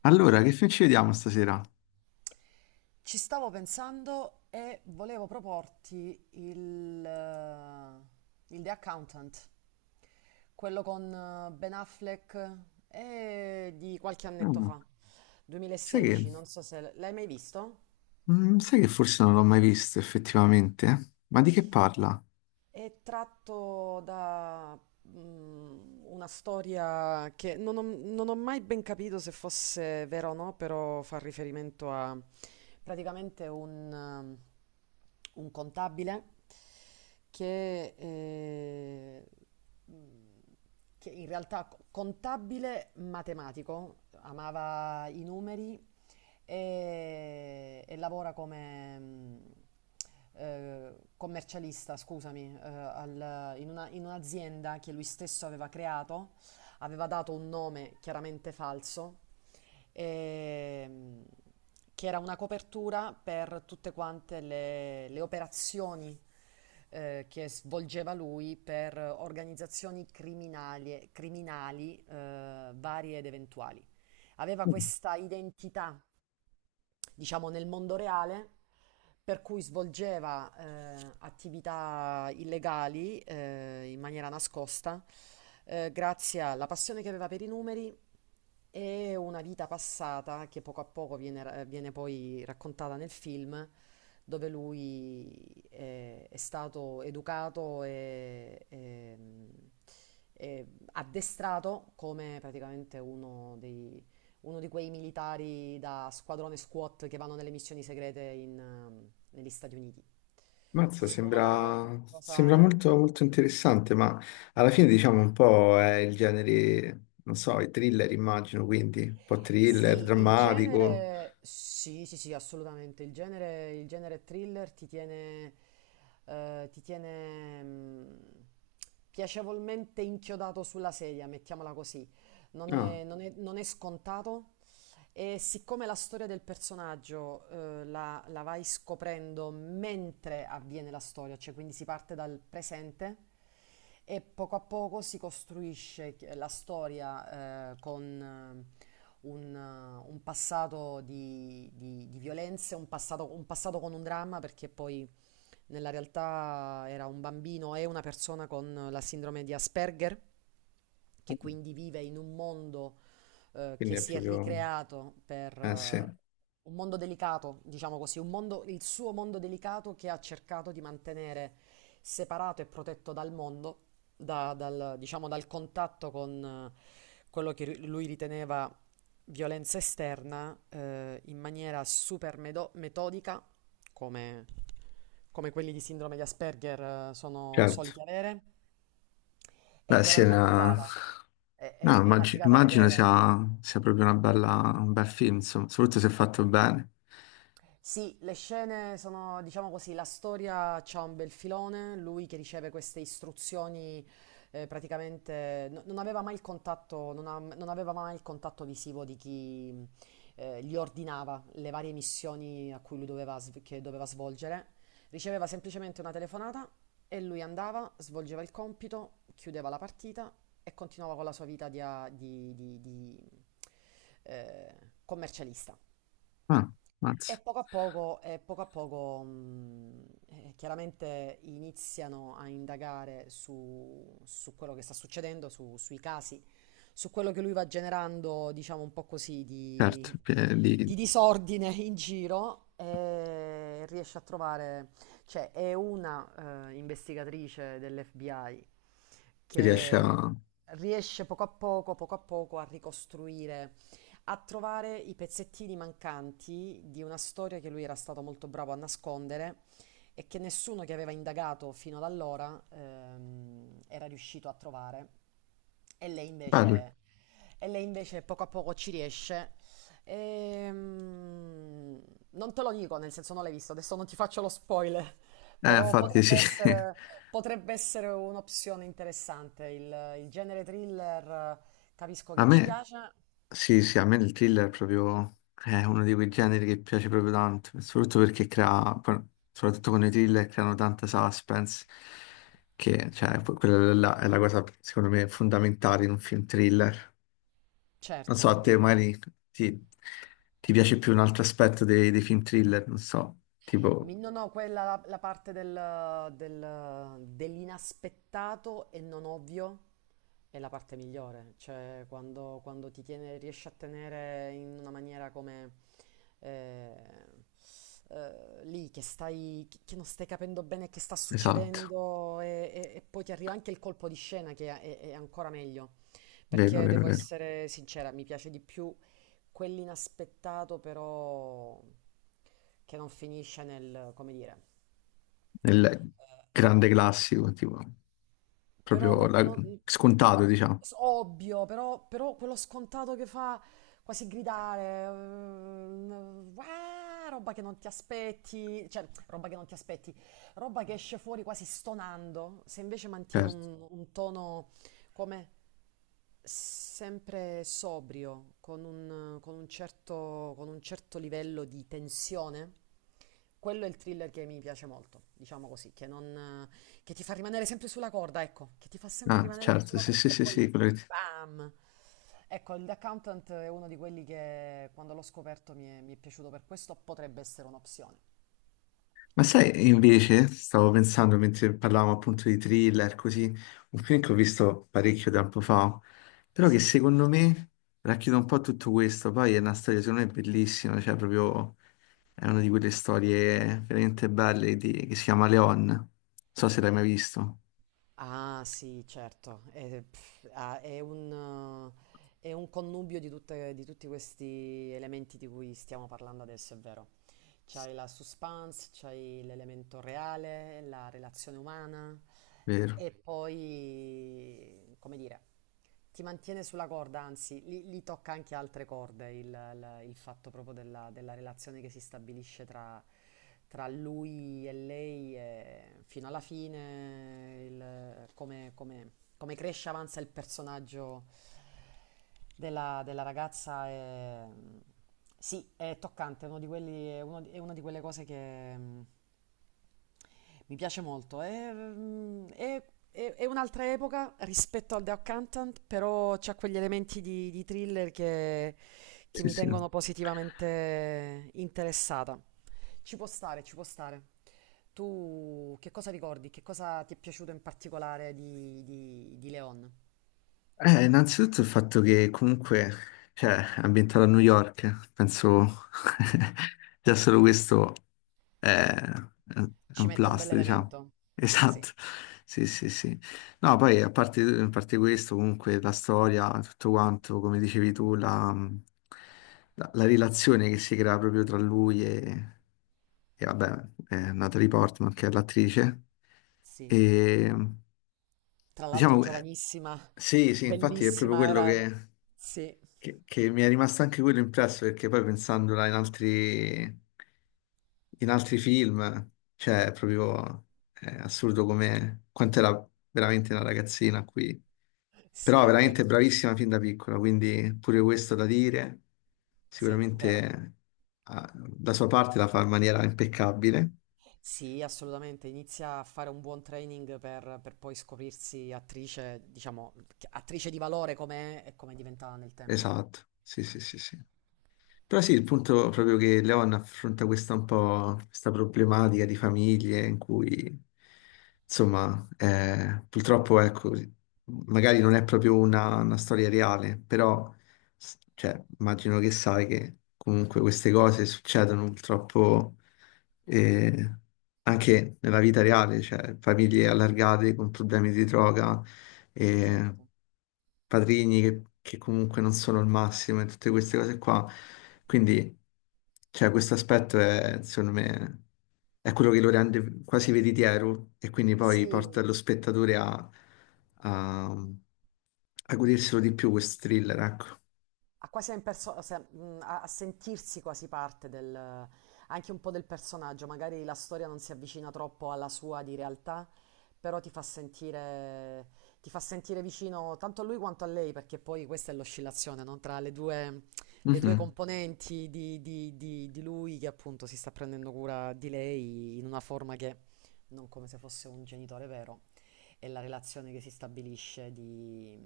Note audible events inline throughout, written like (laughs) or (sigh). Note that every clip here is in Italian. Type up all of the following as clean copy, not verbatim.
Allora, che film ci vediamo stasera? Ci stavo pensando e volevo proporti il The Accountant, quello con Ben Affleck e di qualche annetto fa, Ah, sai che, 2016. Non so se l'hai mai visto? Sai che forse non l'ho mai visto effettivamente? Ma di che parla? È tratto da una storia che non ho mai ben capito se fosse vera o no, però fa riferimento a praticamente un un contabile che eh, che in realtà contabile matematico, amava i numeri e lavora come commercialista, scusami, in un'azienda che lui stesso aveva creato, aveva dato un nome chiaramente falso, ehm, che era una copertura per tutte quante le operazioni che svolgeva lui per organizzazioni criminali, criminali varie ed eventuali. Aveva Mm. questa identità, diciamo, nel mondo reale, per cui svolgeva attività illegali in maniera nascosta, grazie alla passione che aveva per i numeri e una vita passata che poco a poco viene poi raccontata nel film, dove è stato educato e addestrato come praticamente uno di quei militari da squadrone SWAT che vanno nelle missioni segrete in, negli Stati Uniti. Ti Mazza, suona sembra qualcosa? molto, molto interessante, ma alla fine diciamo un po' è il genere, non so, i thriller immagino, quindi un po' thriller, Sì, il drammatico. genere, sì, sì, sì, assolutamente. Il genere thriller ti tiene piacevolmente inchiodato sulla sedia, mettiamola così. Ah, Non è scontato. E siccome la storia del personaggio, la vai scoprendo mentre avviene la storia, cioè quindi si parte dal presente e poco a poco si costruisce la storia, con un passato di violenze, un passato con un dramma, perché poi nella realtà era un bambino e una persona con la sindrome di Asperger, che quindi vive in un mondo quindi che è si è proprio. ricreato per, Eh sì, un mondo delicato, diciamo così, un mondo, il suo mondo delicato che ha cercato di mantenere separato e protetto dal mondo, dal, diciamo, dal contatto con quello che lui riteneva violenza esterna, in maniera super metodica, come, come quelli di sindrome di Asperger, sono certo. soliti avere, e Beh però sì, è una figata, no, è una figata immagino vedere. sia proprio una bella, un bel film, insomma, soprattutto se fatto bene. Sì, le scene sono, diciamo così, la storia c'ha un bel filone, lui che riceve queste istruzioni, praticamente non aveva mai il contatto, non aveva mai il contatto visivo di chi gli ordinava le varie missioni a cui lui che doveva svolgere. Riceveva semplicemente una telefonata e lui andava, svolgeva il compito, chiudeva la partita e continuava con la sua vita di, eh, commercialista. Ah, E mazza, poco a poco, e poco a poco, chiaramente iniziano a indagare su quello che sta succedendo, sui casi, su quello che lui va generando, diciamo un po' così, certo, di disordine in giro e riesce a trovare, cioè è una investigatrice dell'FBI chi riesce che a. riesce poco a poco a ricostruire, a trovare i pezzettini mancanti di una storia che lui era stato molto bravo a nascondere e che nessuno che aveva indagato fino ad allora era riuscito a trovare. E lei Bello. invece, e lei invece poco a poco ci riesce. Ehm, Non te lo dico, nel senso non l'hai visto, adesso non ti faccio lo spoiler, (laughs) però Infatti sì, (laughs) potrebbe essere un'opzione interessante. Il genere thriller, eh, capisco a che ci me, piace. sì, sì, a me il thriller è uno di quei generi che piace proprio tanto, soprattutto soprattutto con i thriller creano tanta suspense, che, cioè, quella là è la cosa, secondo me, fondamentale in un film thriller. Non so, Certo, a te il... magari ti, ti piace più un altro aspetto dei film thriller, non so, tipo, No, no, quella la parte dell'inaspettato e non ovvio è la parte migliore, cioè quando, quando ti tiene, riesci a tenere in una maniera come, eh, lì che stai, che non stai capendo bene che sta esatto, succedendo e, e poi ti arriva anche il colpo di scena che è, è ancora meglio, vero, perché vero, devo vero. essere sincera, mi piace di più quell'inaspettato, però che non finisce nel, come dire, Nel grande classico, tipo, Però proprio no- la- no- mm, scontato, diciamo. s- ovvio, però, però quello scontato che fa quasi gridare, "Uah", roba che non ti aspetti, cioè roba che non ti aspetti, roba che esce fuori quasi stonando, se invece mantiene Certo. Un tono come sempre sobrio, con un certo livello di tensione, quello è il thriller che mi piace molto, diciamo così, che non che ti fa rimanere sempre sulla corda, ecco, che ti fa sempre Ah, rimanere certo, sulla sì, sì, corda e sì, poi sì, quello che ti- bam. Ecco, il The Accountant è uno di quelli che quando l'ho scoperto mi è piaciuto per questo, potrebbe essere un'opzione. Ma sai, invece, stavo pensando mentre parlavamo appunto di thriller, così, un film che ho visto parecchio tempo fa, però che Sì. secondo me racchiude un po' tutto questo, poi è una storia secondo me bellissima, cioè proprio è una di quelle storie veramente belle che si chiama Leon, non so se l'hai mai visto, Ah, sì, certo. È è un connubio di di tutti questi elementi di cui stiamo parlando adesso, è vero. C'hai la suspense, c'hai l'elemento reale, la relazione umana vero? e poi, come dire, ti mantiene sulla corda, anzi, lì, lì tocca anche altre corde il fatto proprio della relazione che si stabilisce tra, tra lui e lei e fino alla fine, come cresce e avanza il personaggio della ragazza è... Sì, è toccante, è uno di quelli, è una di quelle cose che mi piace molto. È, mm, è- È un'altra epoca rispetto al The Accountant, però c'ha quegli elementi di thriller che Sì, mi sì. tengono positivamente interessata. Ci può stare, ci può stare. Tu che cosa ricordi? Che cosa ti è piaciuto in particolare di Leon? Innanzitutto il fatto che comunque, cioè, è ambientato a New York, penso, (laughs) già solo Già. questo è Ci un mette un plus, diciamo. bell'elemento. (laughs) Sì, Esatto, sì, sì, sì. No, poi a parte questo, comunque la storia, tutto quanto, come dicevi tu, la relazione che si crea proprio tra lui e, vabbè, Natalie Portman, che è l'attrice, sì. e... Tra l'altro Diciamo, giovanissima, sì, sì, infatti è proprio bellissima, quello era... che, Sì, che- che mi è rimasto anche quello impresso, perché poi pensandola in altri film, cioè, è assurdo come quanto era veramente una ragazzina qui. sì, Però è veramente bravissima fin da piccola, quindi pure questo da dire, vero. sicuramente da sua parte la fa in maniera impeccabile. Sì, assolutamente, inizia a fare un buon training per poi scoprirsi attrice, diciamo, attrice di valore come è e come diventa nel tempo. Esatto, sì, sì, sì, sì. Però sì, il punto proprio che Leon affronta questa problematica di famiglie in cui, insomma, purtroppo, ecco, magari non è proprio una storia reale, però, cioè, immagino che sai che comunque queste cose succedono purtroppo, eh, anche nella vita reale, cioè, famiglie allargate con problemi di droga, eh, Certo. padrini che comunque non sono il massimo e tutte queste cose qua. Quindi, cioè, questo aspetto è, secondo me, è quello che lo rende quasi veritiero e quindi poi porta Sì, lo spettatore a, a goderselo di più questo thriller, ecco. a quasi a, a sentirsi quasi parte del, anche un po' del personaggio, magari la storia non si avvicina troppo alla sua di realtà, però ti fa sentire vicino tanto a lui quanto a lei, perché poi questa è l'oscillazione, no? Tra le due Mhm. componenti di lui che appunto si sta prendendo cura di lei in una forma che non, come se fosse un genitore vero, è la relazione che si stabilisce di,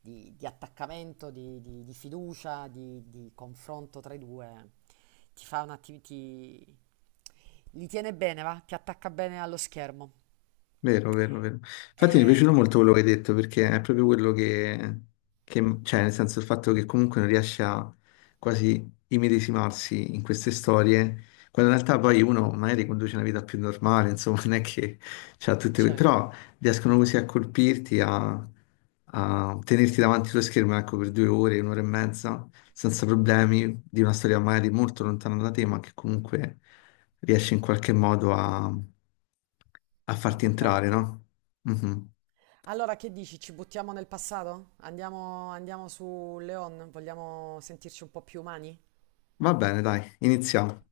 di attaccamento, di fiducia, di confronto tra i due, ti fa un attimo, ti... li tiene bene, va? Ti attacca bene allo schermo. Vero, vero, vero. Infatti mi è Eh, piaciuto molto quello che hai detto perché è proprio quello cioè nel senso il fatto che comunque non riesce a quasi immedesimarsi in queste storie, quando in realtà poi uno magari conduce una vita più normale, insomma, (laughs) non è che c'ha tutte Certo, però riescono così a colpirti, a tenerti davanti allo schermo ecco, per 2 ore, un'ora e mezza, senza problemi, di una storia magari molto lontana da te, ma che comunque riesci in qualche modo a a farti entrare, toccarti. no? Mhm. Allora, che dici? Ci buttiamo nel passato? Andiamo, andiamo su Leon? Vogliamo sentirci un po' più umani? Va bene, dai, iniziamo.